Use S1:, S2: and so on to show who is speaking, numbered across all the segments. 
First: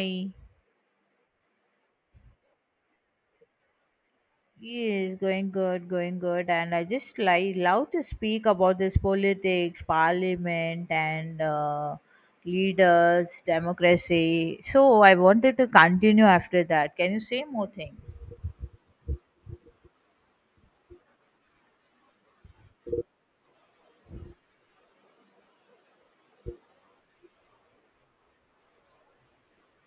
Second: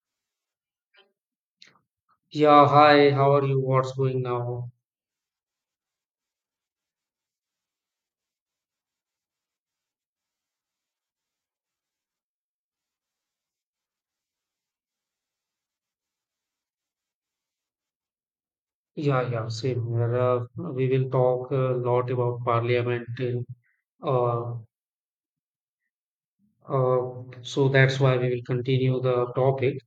S1: Hi.
S2: Yeah, hi, how are you? What's going now?
S1: Yes, going good, going good. And I just like love to speak about this politics, parliament, and leaders, democracy. So I wanted to continue after that. Can you say more things?
S2: Yeah, yeah, same here. We will talk a lot about parliament uh, uh, so that's why we will continue the topic.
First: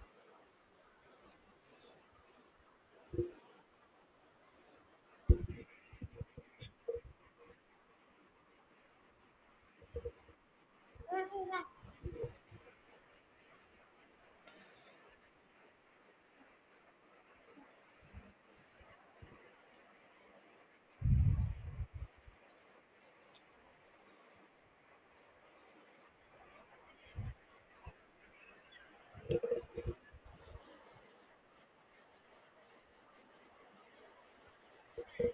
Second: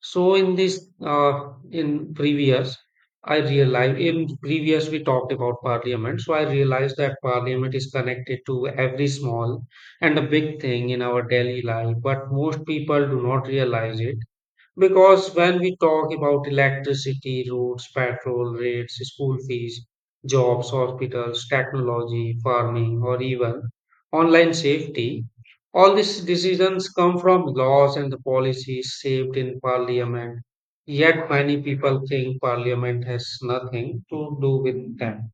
S2: So in this, in previous, I realized in previous we talked about parliament. So I realized that parliament is connected to every small and a big thing in our daily life, but most people do not realize it. Because when we talk about electricity, roads, petrol rates, school fees, jobs, hospitals, technology, farming, or even online safety, all these decisions come from laws and the policies shaped in parliament. Yet many people think parliament has nothing to do with them.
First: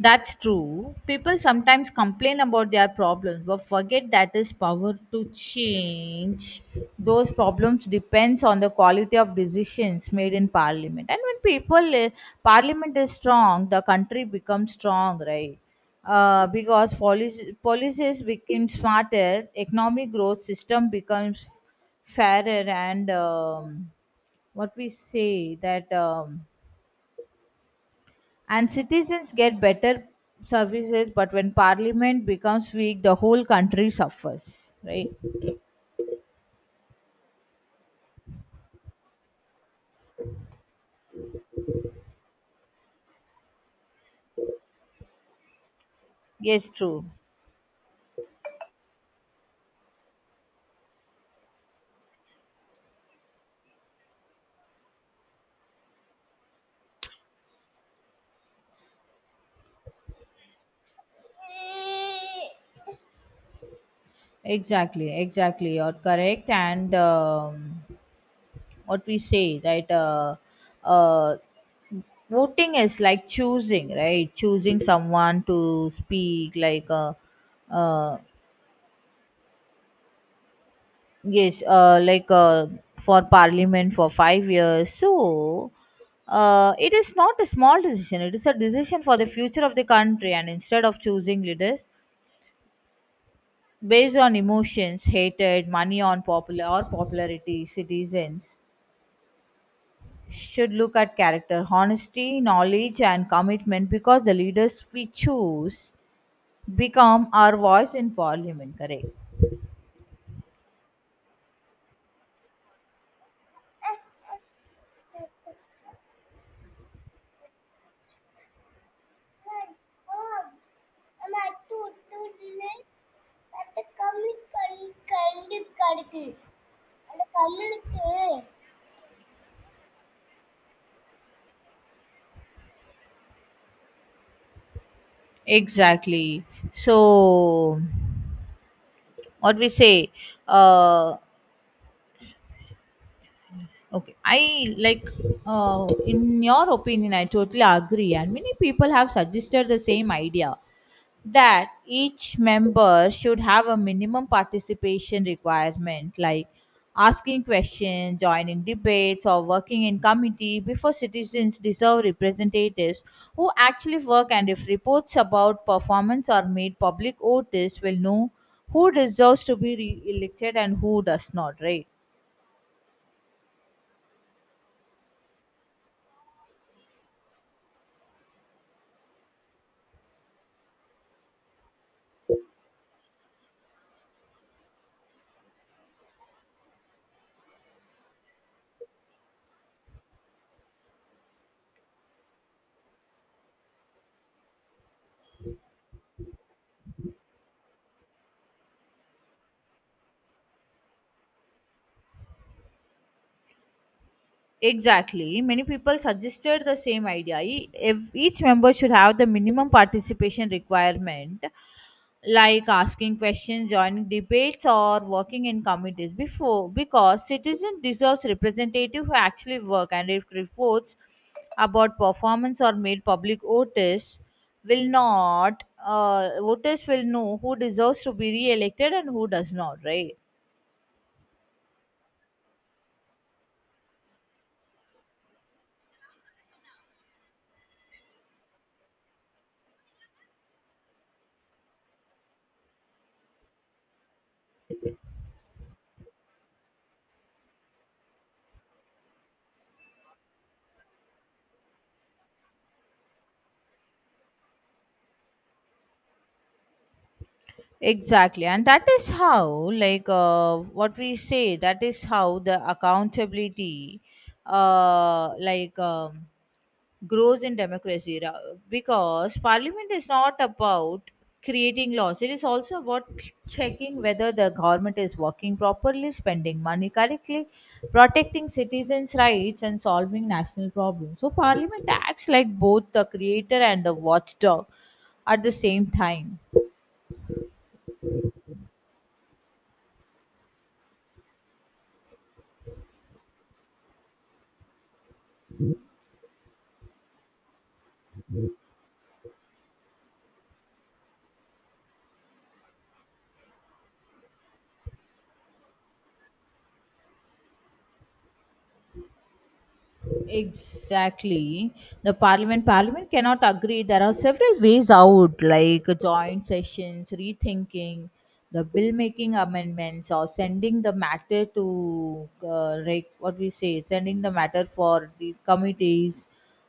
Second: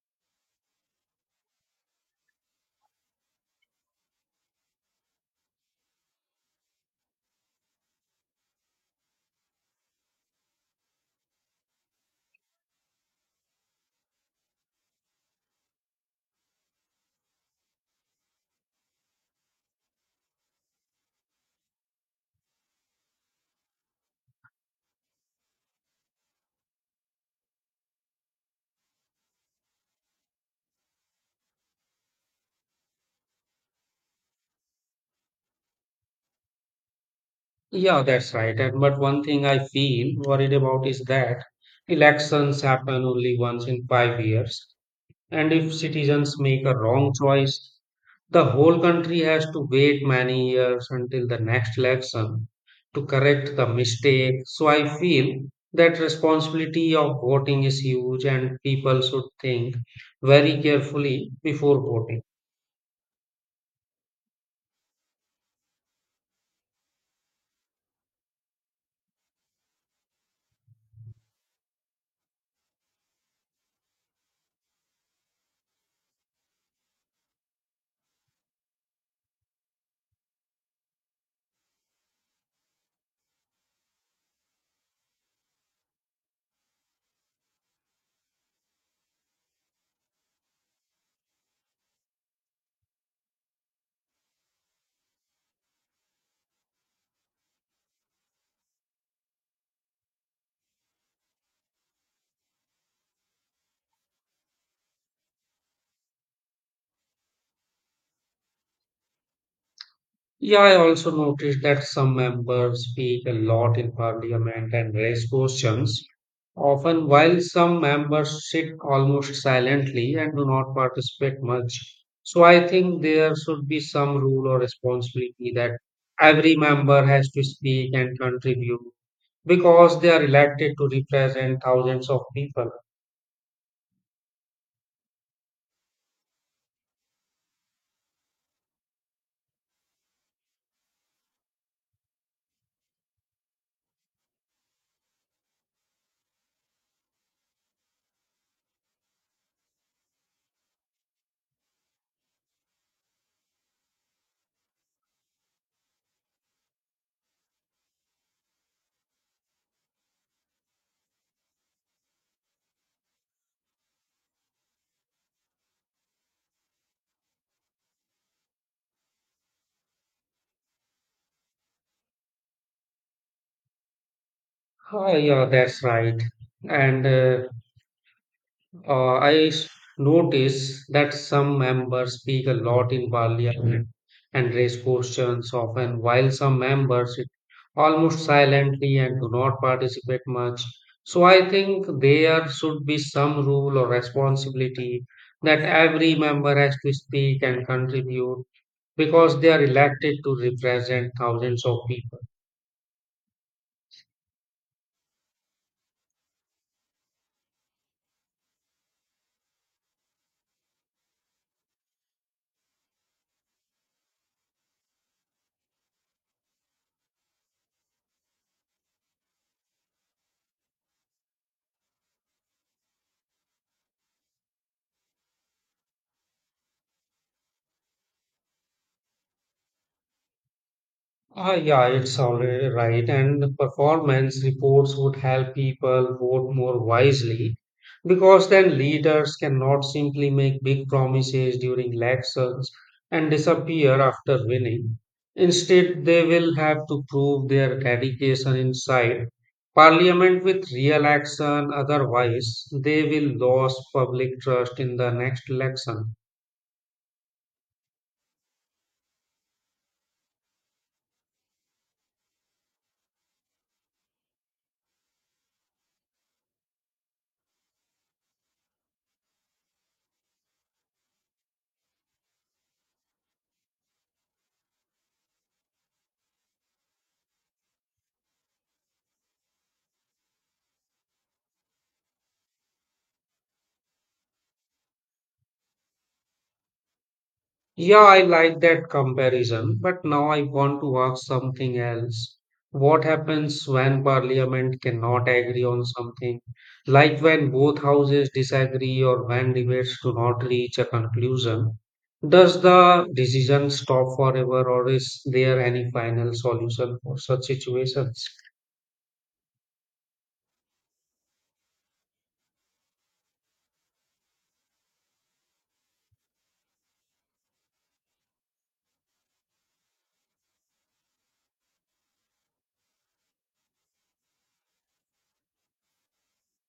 S1: That's true. People sometimes complain about their problems but forget that is power to change. Those problems depends on the quality of decisions made in parliament. And when people parliament is strong, the country becomes strong, right? Because policies become smarter, economic growth system becomes fairer and what we say that and citizens get better services, but when parliament becomes weak, the whole country suffers, right?
S2: Yeah, that's right. And but one thing I feel worried about is that elections happen only once in 5 years. And if citizens make
S1: Yes,
S2: a
S1: true.
S2: wrong choice, the whole country has to wait many years until the next election to correct the mistake. So I feel that responsibility of voting is huge and people should think very carefully before voting.
S1: Exactly, exactly, you're correct. And what we say, right? Uh, Voting is like choosing, right? Choosing someone to speak like uh, yes, for parliament for 5 years. So, it is not a small decision. It is a decision for the future of the country. And instead of choosing leaders based on emotions, hatred, money on popular or popularity, citizens should look at character, honesty, knowledge, and commitment, because the leaders we choose become our voice in parliament. Correct.
S2: Yeah, I also noticed that some members speak a lot in parliament and raise questions often, while some members sit almost silently and do not participate much. So I think there should be some rule or responsibility that every member has to speak and contribute because they are elected to represent 1000s of people.
S1: Exactly. So, what we say, uh, okay, I like, in your opinion, I totally agree. And many people have suggested the same idea, that each member should have a minimum participation requirement, like asking questions, joining debates, or working in committee before citizens deserve representatives who actually work. And if reports about performance are made public, voters will know who deserves to be re elected and who does not, right?
S2: Oh, yeah, that's right. And Uh, I s- notice that some members speak a lot in parliament and raise questions often, while some members sit almost silently and do not participate much. So I think there should be some rule or responsibility that every member has to speak and contribute because they are elected to represent thousands of people.
S1: Exactly. Many people suggested the same idea. If each member should have the minimum participation requirement, like asking questions, joining debates, or working in committees before, because citizen deserves representative who actually work, and if reports about performance are made public, voters will not. Voters will know who deserves to be re-elected and who does not. Right.
S2: Ah, yeah, it's already right. And the performance reports would help people vote more wisely because then leaders cannot simply make big promises during elections and disappear after winning. Instead, they will have to prove their dedication inside parliament with real action. Otherwise, they will lose public trust in the next election.
S1: Exactly, and that is how, what we say, that is how the accountability, uh, like, um, grows in democracy. Because parliament is not about creating laws; it is also about checking whether the government is working properly, spending money correctly, protecting citizens' rights, and solving national problems. So, parliament acts like both the creator and the watchdog at the same time.
S2: Yeah, I like that comparison, but now I want to ask something else. What happens when parliament cannot agree on something? Like when both houses disagree or when debates do not reach a conclusion, does the decision stop forever or is there any final solution for such situations?
S1: Exactly. The parliament cannot agree. There are several ways out, like joint sessions, rethinking, the bill making amendments, or sending the matter to like what we say, sending the matter for the committees,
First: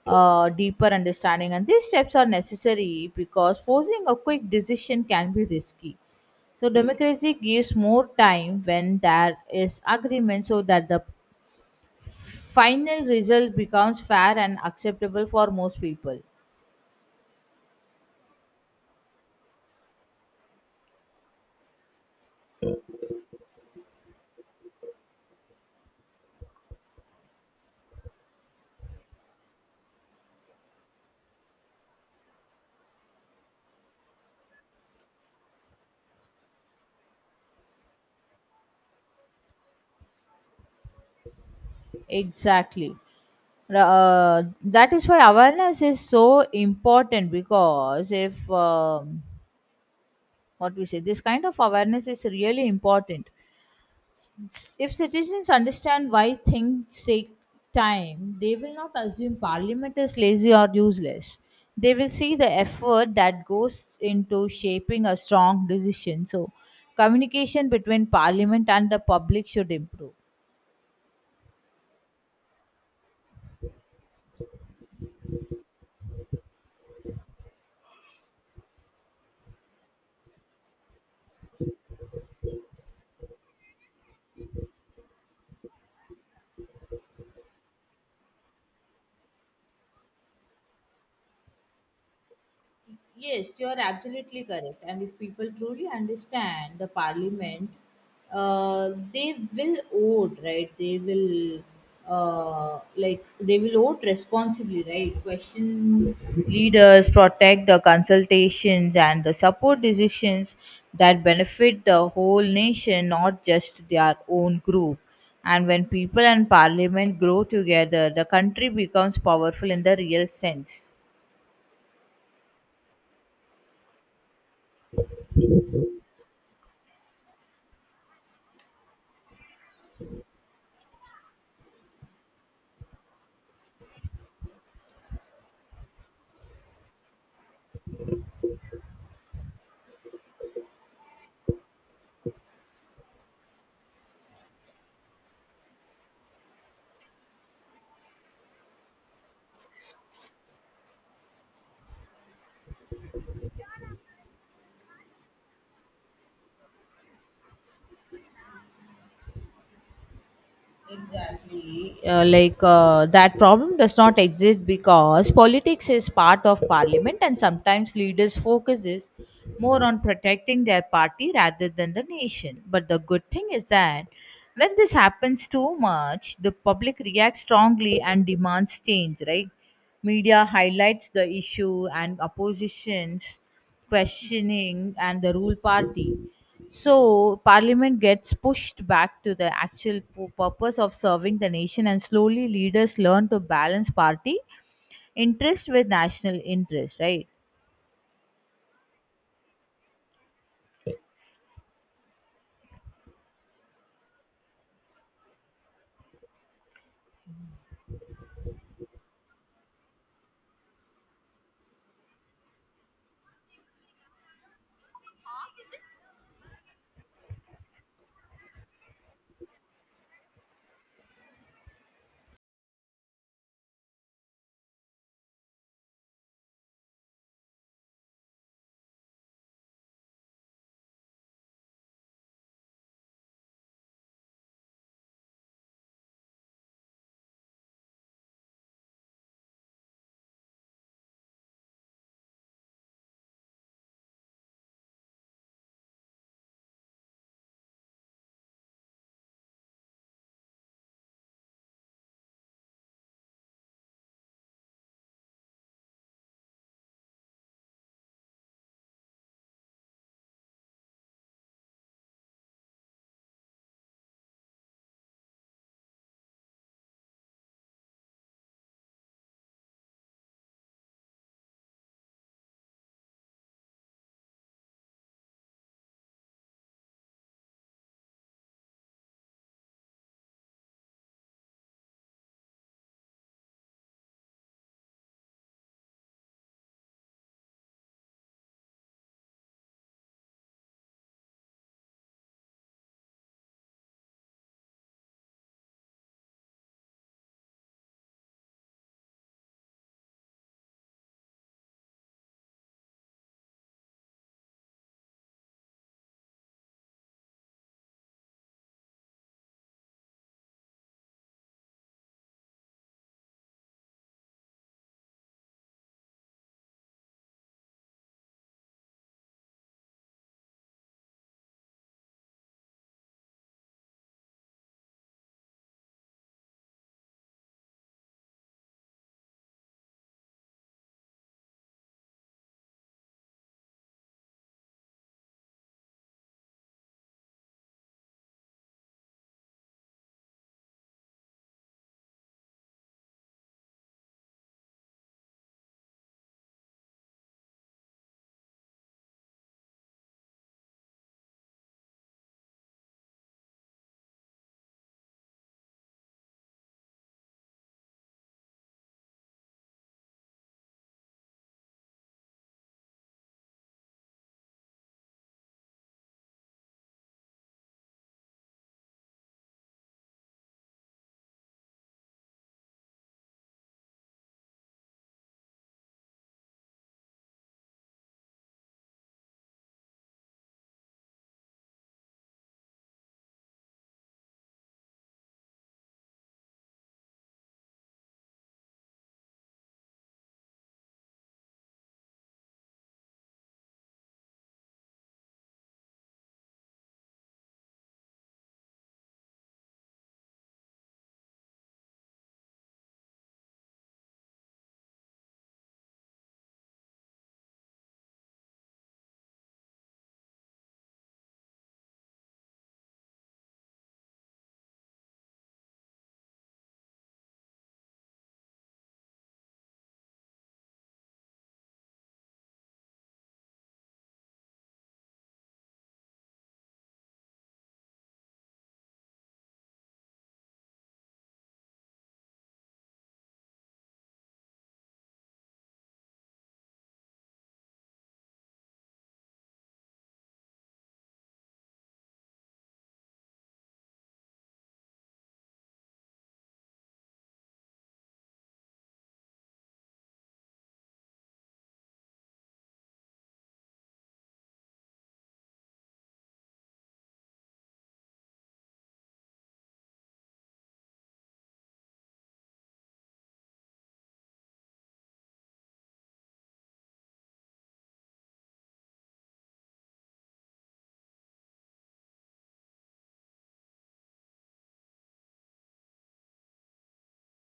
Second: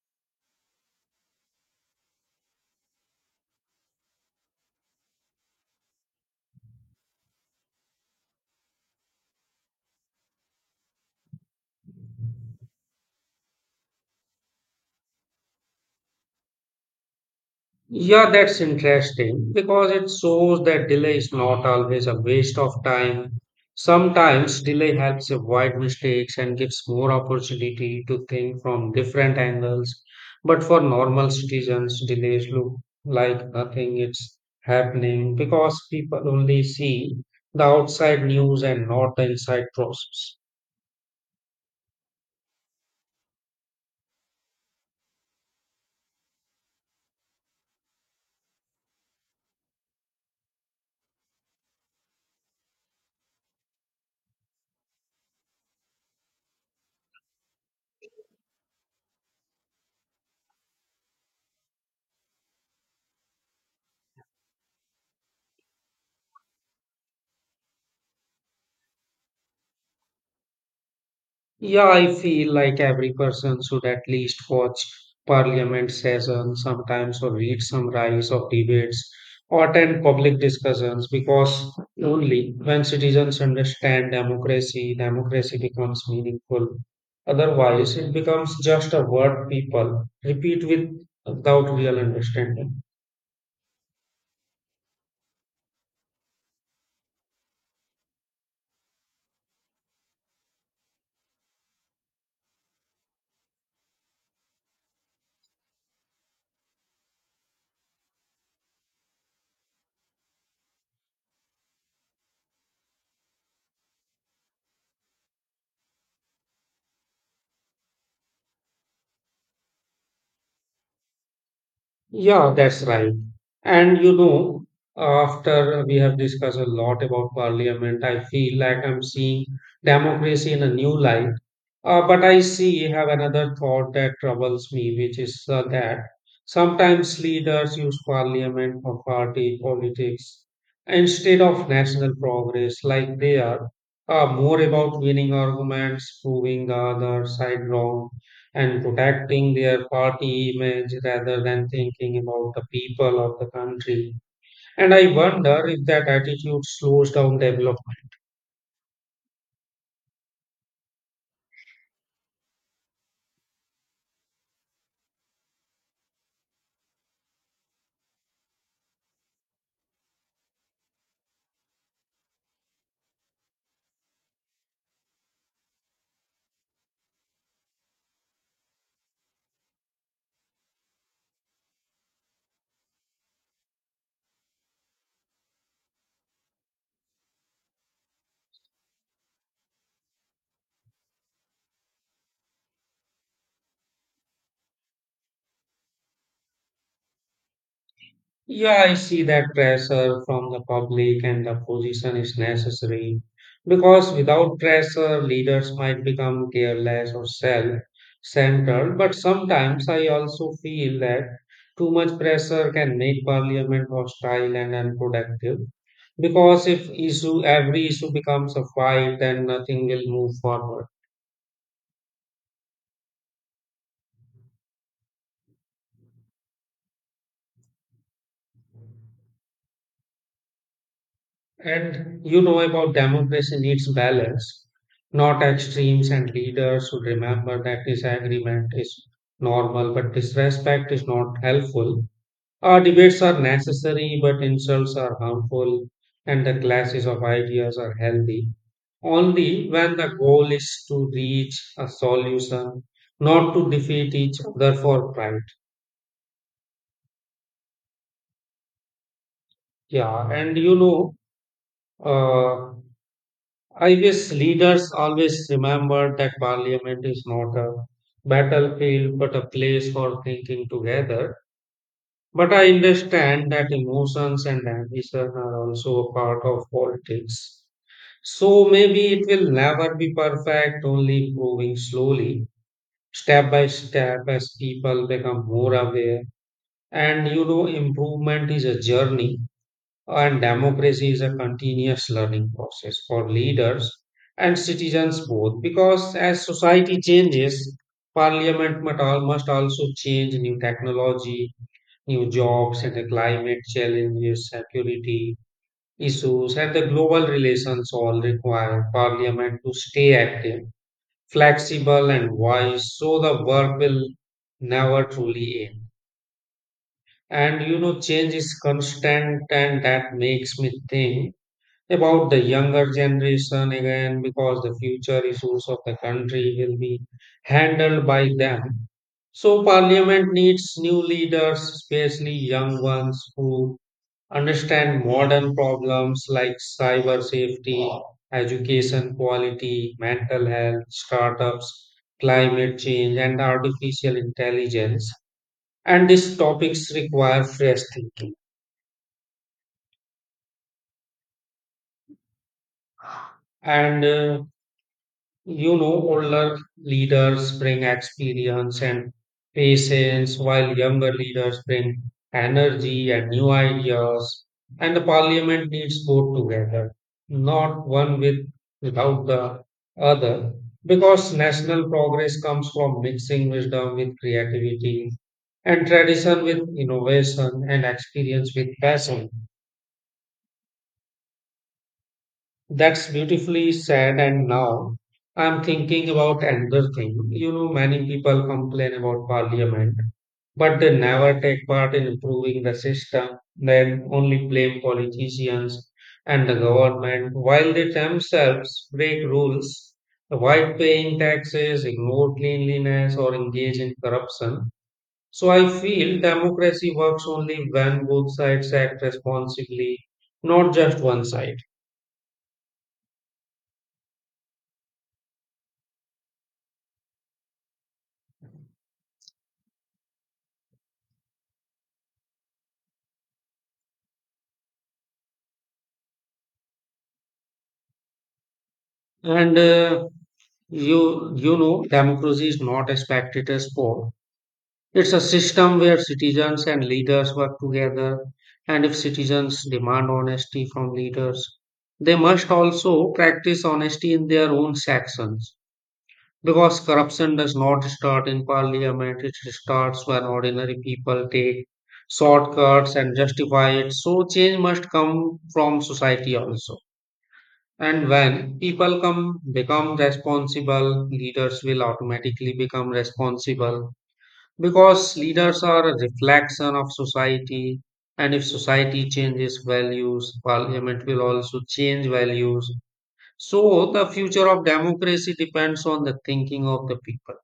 S1: deeper understanding. And these steps are necessary because forcing a quick decision can be risky. So democracy gives more time when there is agreement, so that the final result becomes fair and acceptable for most people.
S2: Yeah, that's interesting because it shows that delay is not always a waste of time. Sometimes delay helps avoid mistakes and gives more opportunity to think from different angles. But for normal citizens, delays look like nothing is happening because people only see the outside news and not the inside process.
S1: Exactly. uh, that is why awareness is so important, because if what we say, this kind of awareness is really important. If citizens understand why things take time, they will not assume parliament is lazy or useless. They will see the effort that goes into shaping a strong decision. So, communication between parliament and the public should improve.
S2: Yeah, I feel like every person should at least watch parliament sessions sometimes or read summaries of debates or attend public discussions because only when citizens understand democracy, democracy becomes meaningful. Otherwise, it becomes just a word people repeat with without real understanding.
S1: Yes, you are absolutely correct. And if people truly understand the parliament, they will vote, right? They will, they will vote responsibly, right? Question leaders, protect the consultations, and the support decisions that benefit the whole nation, not just their own group. And when people and parliament grow together, the country becomes powerful in the real sense.
S2: Yeah, that's right. And you know, after we have discussed a lot about parliament, I feel like I'm seeing democracy in a new light. But I see have another thought that troubles me, which is that sometimes leaders use parliament for party politics instead of national progress, like they are more about winning arguments, proving the other side wrong, and protecting their party image rather than thinking about the people of the country. And I wonder if that attitude slows down development.
S1: Exactly. That problem does not exist because politics is part of parliament and sometimes leaders focuses more on protecting their party rather than the nation. But the good thing is that when this happens too much, the public reacts strongly and demands change, right? Media highlights the issue and oppositions questioning and the rule party. So parliament gets pushed back to the actual purpose of serving the nation, and slowly leaders learn to balance party interest with national interest, right?
S2: Yeah, I see that pressure from the public and the position is necessary because without pressure, leaders might become careless or self centered. But sometimes I also feel that too much pressure can make parliament hostile and unproductive because if issue every issue becomes a fight, then nothing will move forward. And you know about democracy needs balance, not extremes, and leaders should remember that disagreement is normal, but disrespect is not helpful. Our debates are necessary, but insults are harmful, and the clashes of ideas are healthy only when the goal is to reach a solution, not to defeat each other for pride. Yeah, and you know, uh, I wish leaders always remember that parliament is not a battlefield but a place for thinking together. But I understand that emotions and ambition are also a part of politics. So maybe it will never be perfect, only improving slowly, step by step, as people become more aware. And you know, improvement is a journey and democracy is a continuous learning process for leaders and citizens both, because as society changes, parliament must also change, new technology, new jobs, and the climate challenges, security issues, and the global relations all require parliament to stay active, flexible, and wise, so the work will never truly end. And you know, change is constant, and that makes me think about the younger generation again because the future issues of the country will be handled by them. So, parliament needs new leaders, especially young ones who understand modern problems like cyber safety, education quality, mental health, startups, climate change, and artificial intelligence. And these topics require fresh thinking. And You know, older leaders bring experience and patience, while younger leaders bring energy and new ideas. And the parliament needs both together, not one with without the other, because national progress comes from mixing wisdom with creativity and tradition with innovation and experience with passion. That's beautifully said. And now I'm thinking about another thing. You know, many people complain about parliament, but they never take part in improving the system. They only blame politicians and the government while they themselves break rules, avoid paying taxes, ignore cleanliness, or engage in corruption. So I feel democracy works only when both sides act responsibly, not just one side. And democracy is not a spectator sport. It's a system where citizens and leaders work together. And if citizens demand honesty from leaders, they must also practice honesty in their own sections. Because corruption does not start in parliament, it starts when ordinary people take shortcuts and justify it. So change must come from society also. And when people come become responsible, leaders will automatically become responsible because leaders are a reflection of society. And if society changes values, parliament will also change values. So the future of democracy depends on the thinking of the people.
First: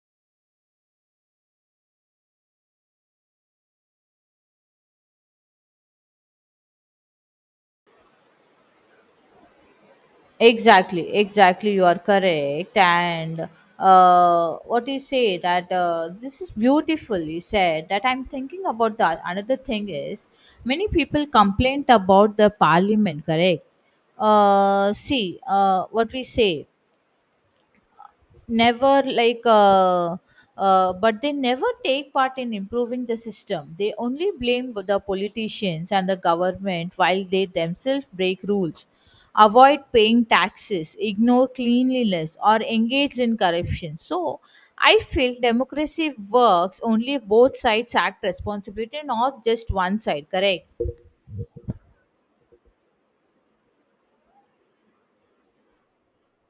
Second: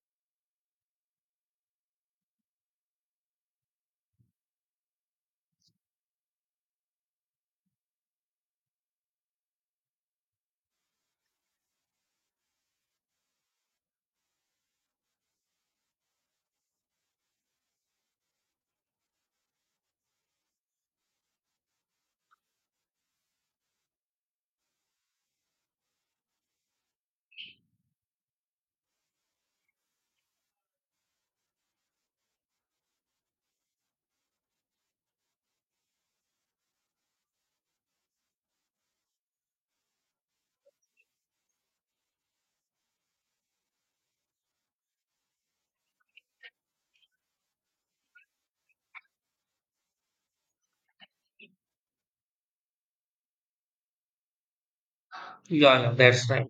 S1: Exactly, exactly. You are correct. And what you say that, this is beautifully said. That I'm thinking about that. Another thing is, many people complained about the parliament. Correct. See, what we say, never like but they never take part in improving the system. They only blame the politicians and the government, while they themselves break rules, avoid paying taxes, ignore cleanliness, or engage in corruption. So I feel democracy works only if both sides act responsibility, not just one side. Correct.
S2: Yeah, yeah, that's right.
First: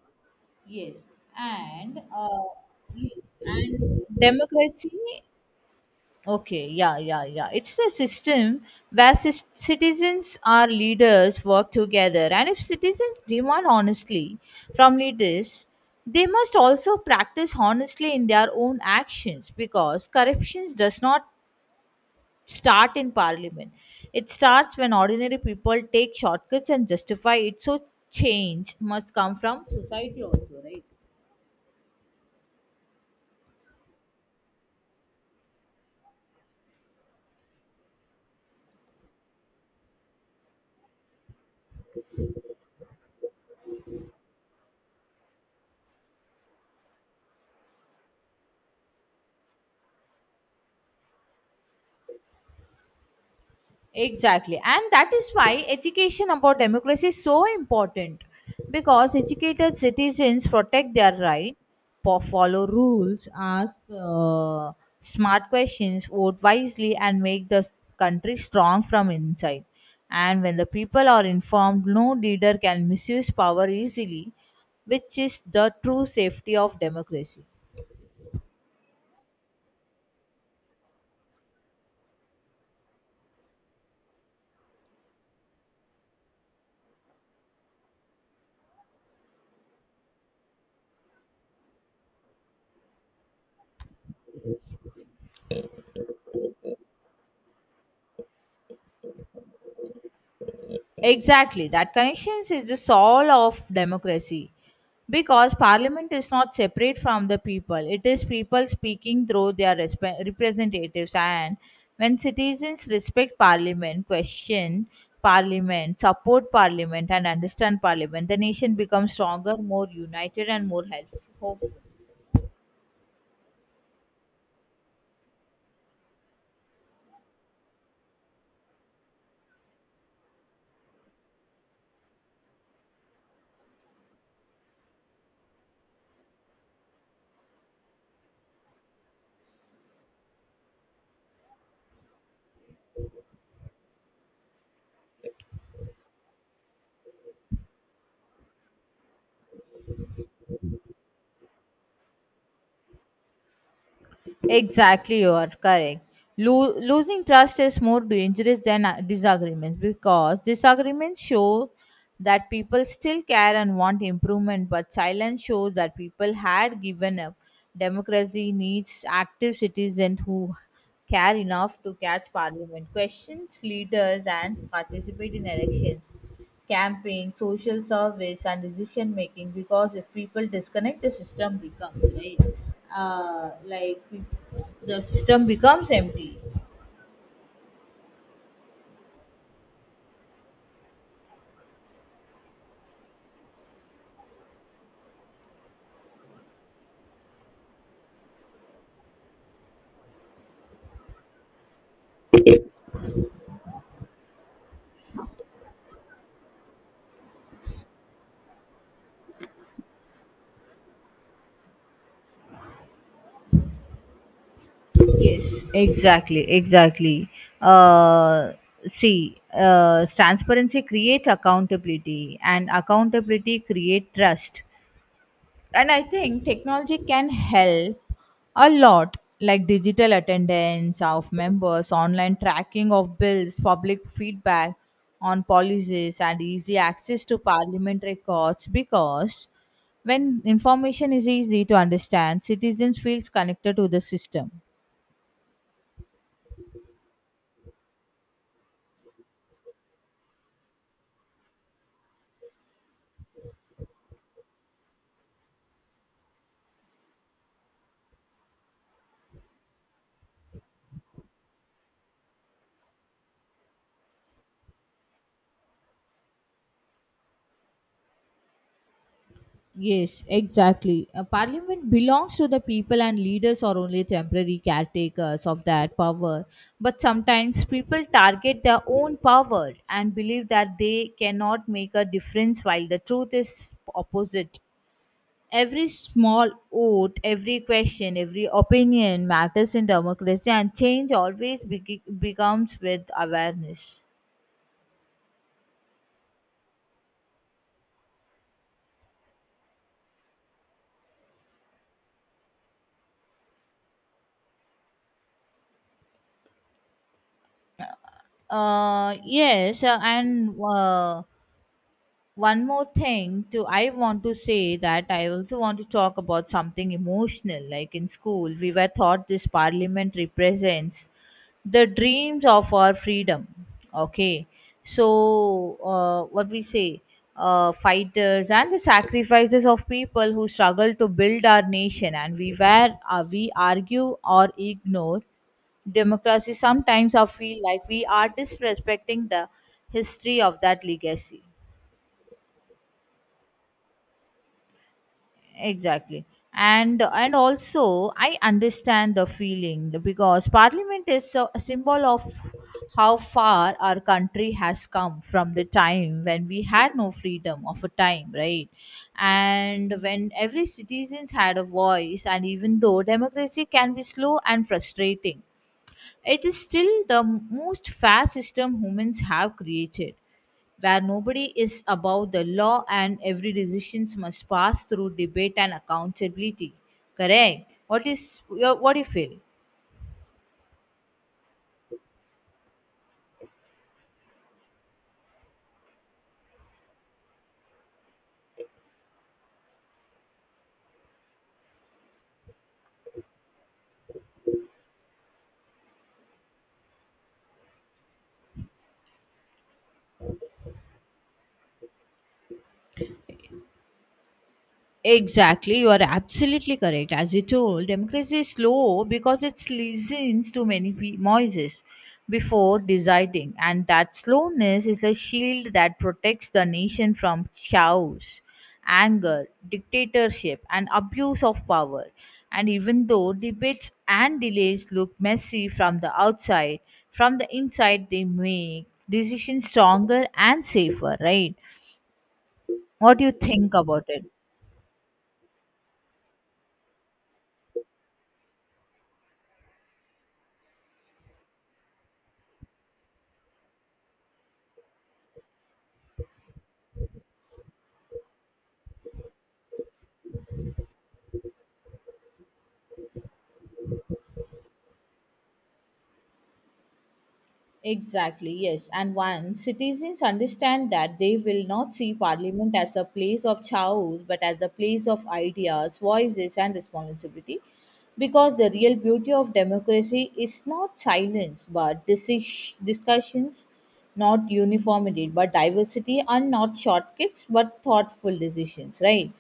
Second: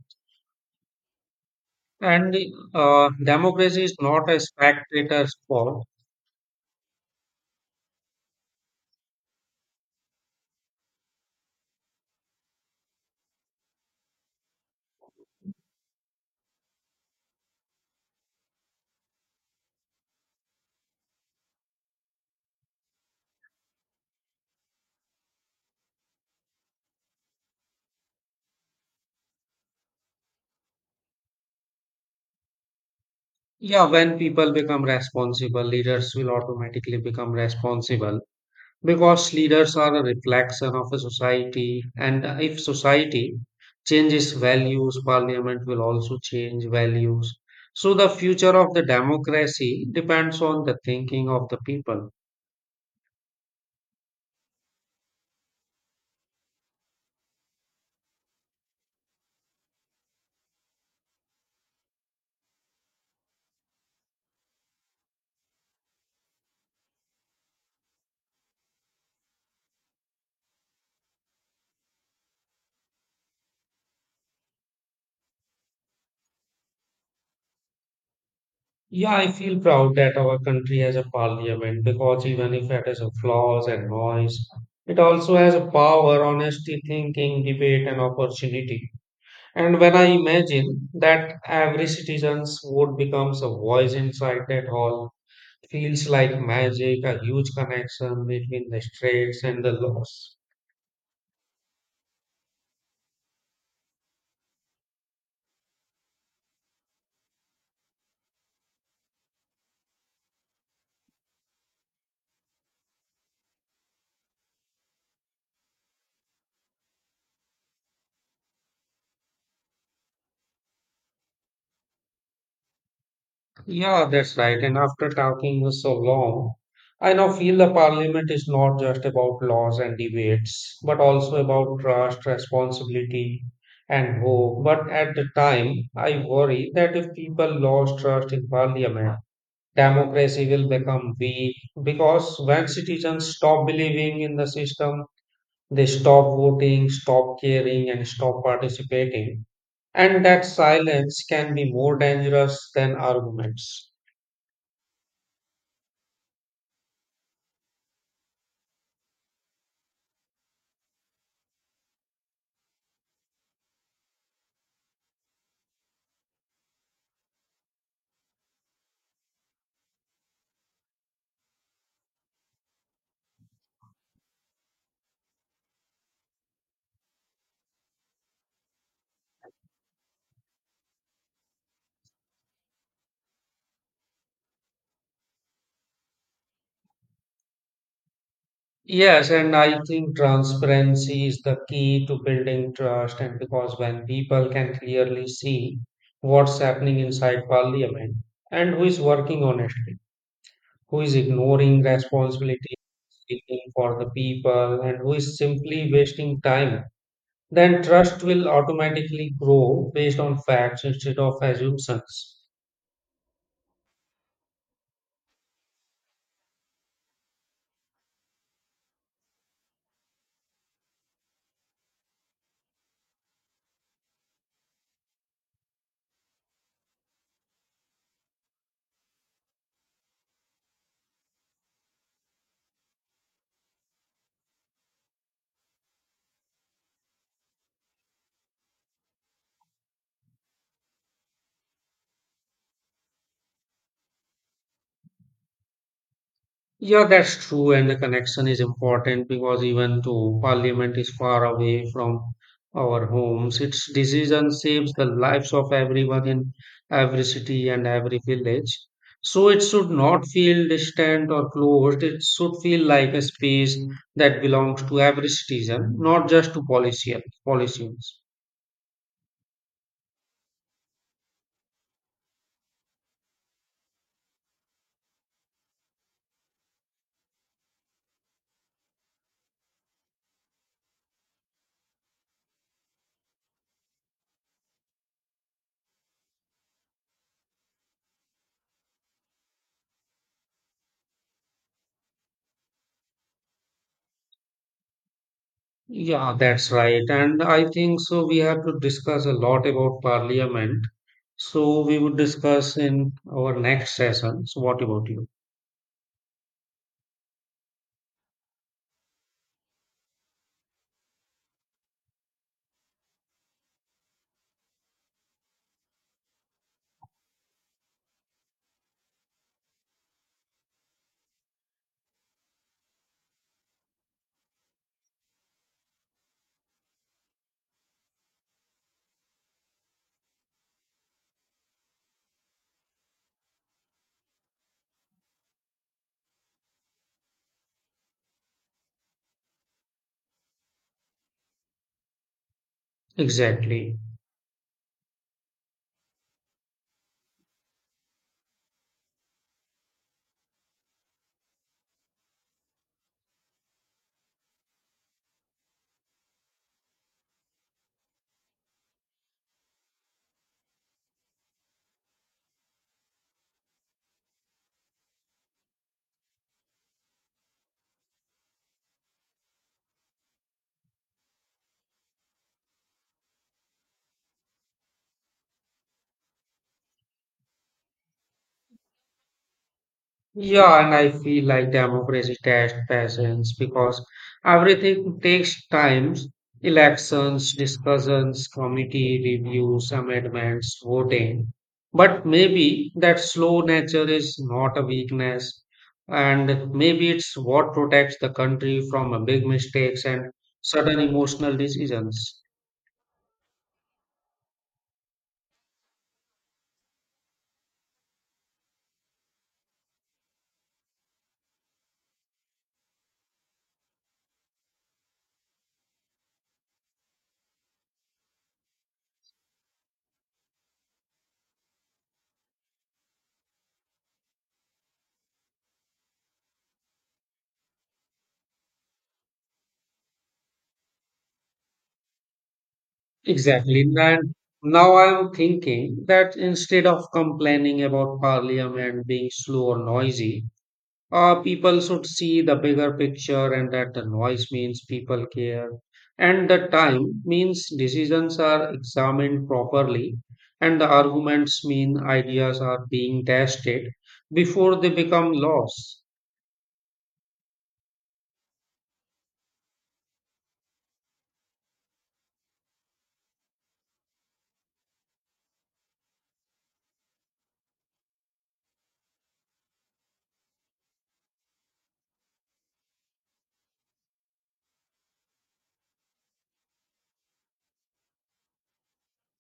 S1: Yes. And
S2: And
S1: yes,
S2: Democracy is
S1: and
S2: not a
S1: democracy,
S2: spectator sport.
S1: okay, yeah, yeah, yeah. It's a system where citizens or leaders work together. And if citizens demand honestly from leaders, they must also practice honestly in their own actions, because corruption does not start in parliament. It starts when ordinary people take shortcuts and justify it. So change must come from society also, right?
S2: Yeah, when people become responsible, leaders will automatically become responsible. Because leaders are a reflection of a society, and if society changes values, parliament will also change values. So, the future of the democracy depends on the thinking of the people.
S1: Exactly. And that is why education about democracy is so important, because educated citizens protect their right, follow rules, ask smart questions, vote wisely, and make the country strong from inside. And when the people are informed, no leader can misuse power easily, which is the true safety of democracy.
S2: Yeah, I feel proud that our country has a parliament because even if it has a flaws and noise, it also has a power, honesty, thinking, debate, and opportunity. And when I imagine that every citizens vote becomes a voice inside that hall, feels like magic, a huge connection between the straights and the laws.
S1: Exactly. That connection is the soul of democracy. Because parliament is not separate from the people, it is people speaking through their representatives. And when citizens respect parliament, question parliament, support parliament, and understand parliament, the nation becomes stronger, more united, and more helpful.
S2: Yeah, that's right. And after talking so long, I now feel the parliament is not just about laws and debates, but also about trust, responsibility, and hope. But at the time, I worry that if people lose trust in parliament, democracy will become weak because when citizens stop believing in the system, they stop voting, stop caring, and stop participating. And that silence can be more dangerous than arguments.
S1: Exactly, you are correct. Losing trust is more dangerous than disagreements, because disagreements show that people still care and want improvement, but silence shows that people had given up. Democracy needs active citizens who care enough to catch parliament, questions leaders, and participate in elections, campaign, social service, and decision making. Because if people disconnect, the system becomes right. Uh, like the system becomes empty.
S2: Yes, and I think transparency is the key to building trust. And because when people can clearly see what's happening inside parliament and who is working honestly, who is ignoring responsibility, speaking for the people, and who is simply wasting time, then trust will automatically grow based on facts instead of assumptions.
S1: Yes, exactly, exactly. Uh, See, transparency creates accountability, and accountability create trust. And I think technology can help a lot, like digital attendance of members, online tracking of bills, public feedback on policies, and easy access to parliament records. Because when information is easy to understand, citizens feels connected to the system.
S2: Yeah, that's true, and the connection is important because even though parliament is far away from our homes, its decision saves the lives of everyone in every city and every village. So it should not feel distant or closed. It should feel like a space that belongs to every citizen, not just to policy, politicians.
S1: Yes, exactly. A parliament belongs to the people, and leaders are only temporary caretakers of that power. But sometimes people target their own power and believe that they cannot make a difference, while the truth is opposite. Every small vote, every question, every opinion matters in democracy, and change always becomes with awareness.
S2: Yeah, that's right. And I think so. We have to discuss a lot about parliament. So we would discuss in our next session. So, what about you?
S1: Yes, and one more thing too. I want to say that I also want to talk about something emotional, like in school we were taught this parliament represents the dreams of our freedom. Okay, so what we say, fighters and the sacrifices of people who struggle to build our nation, and we were, we argue or ignore democracy, sometimes I feel like we are disrespecting the history of that legacy.
S2: Exactly.
S1: Exactly. And also I understand the feeling, because parliament is a symbol of how far our country has come from the time when we had no freedom of a time, right? And when every citizens had a voice, and even though democracy can be slow and frustrating, it is still the most fair system humans have created, where nobody is above the law and every decision must pass through debate and accountability. Correct? What is your, what do you feel?
S2: Yeah, and I feel like democracy tests patience because everything takes time. Elections, discussions, committee reviews, amendments, voting. But maybe that slow nature is not a weakness, and maybe it's what protects the country from a big mistakes and sudden emotional decisions.
S1: Exactly, you are absolutely correct. As you told, democracy is slow because it listens to many voices before deciding, and that slowness is a shield that protects the nation from chaos, anger, dictatorship, and abuse of power. And even though debates and delays look messy from the outside, from the inside they make decisions stronger and safer. Right? What do you think
S2: Exactly.
S1: about it?
S2: And now I'm thinking that instead of complaining about parliament being slow or noisy, people should see the bigger picture and that the noise means people care and the time means decisions are examined properly and the arguments mean ideas are being tested before they become laws.
S1: Exactly, yes. And once citizens understand that, they will not see parliament as a place of chaos but as a place of ideas, voices, and responsibility, because the real beauty of democracy is not silence but discussions, not uniformity but diversity, and not shortcuts but thoughtful decisions, right?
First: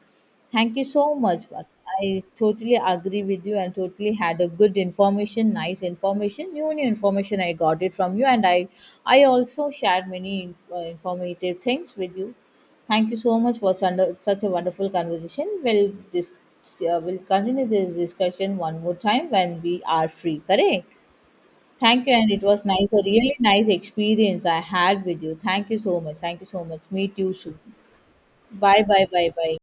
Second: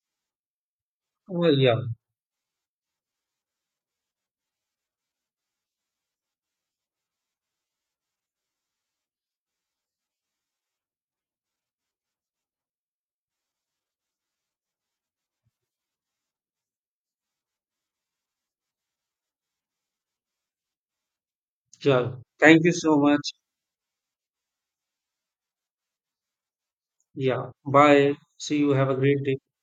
S1: Thank you so much.
S2: Oh,
S1: But
S2: yeah,
S1: I totally agree with you and totally had a good information, nice information, new information. I got it from you, and I also shared many informative things with you. Thank you so much for such a wonderful conversation. We'll this we'll continue this discussion one more time when we are free. Correct. Thank
S2: yeah.
S1: you, and it
S2: Thank
S1: was
S2: you
S1: nice,
S2: so
S1: a
S2: much.
S1: really nice experience I had with you. Thank you so much. Thank you so much. Meet you
S2: Yeah.
S1: soon.
S2: Bye. See you.
S1: Bye,
S2: Have a
S1: bye,
S2: great
S1: bye,
S2: day.
S1: bye.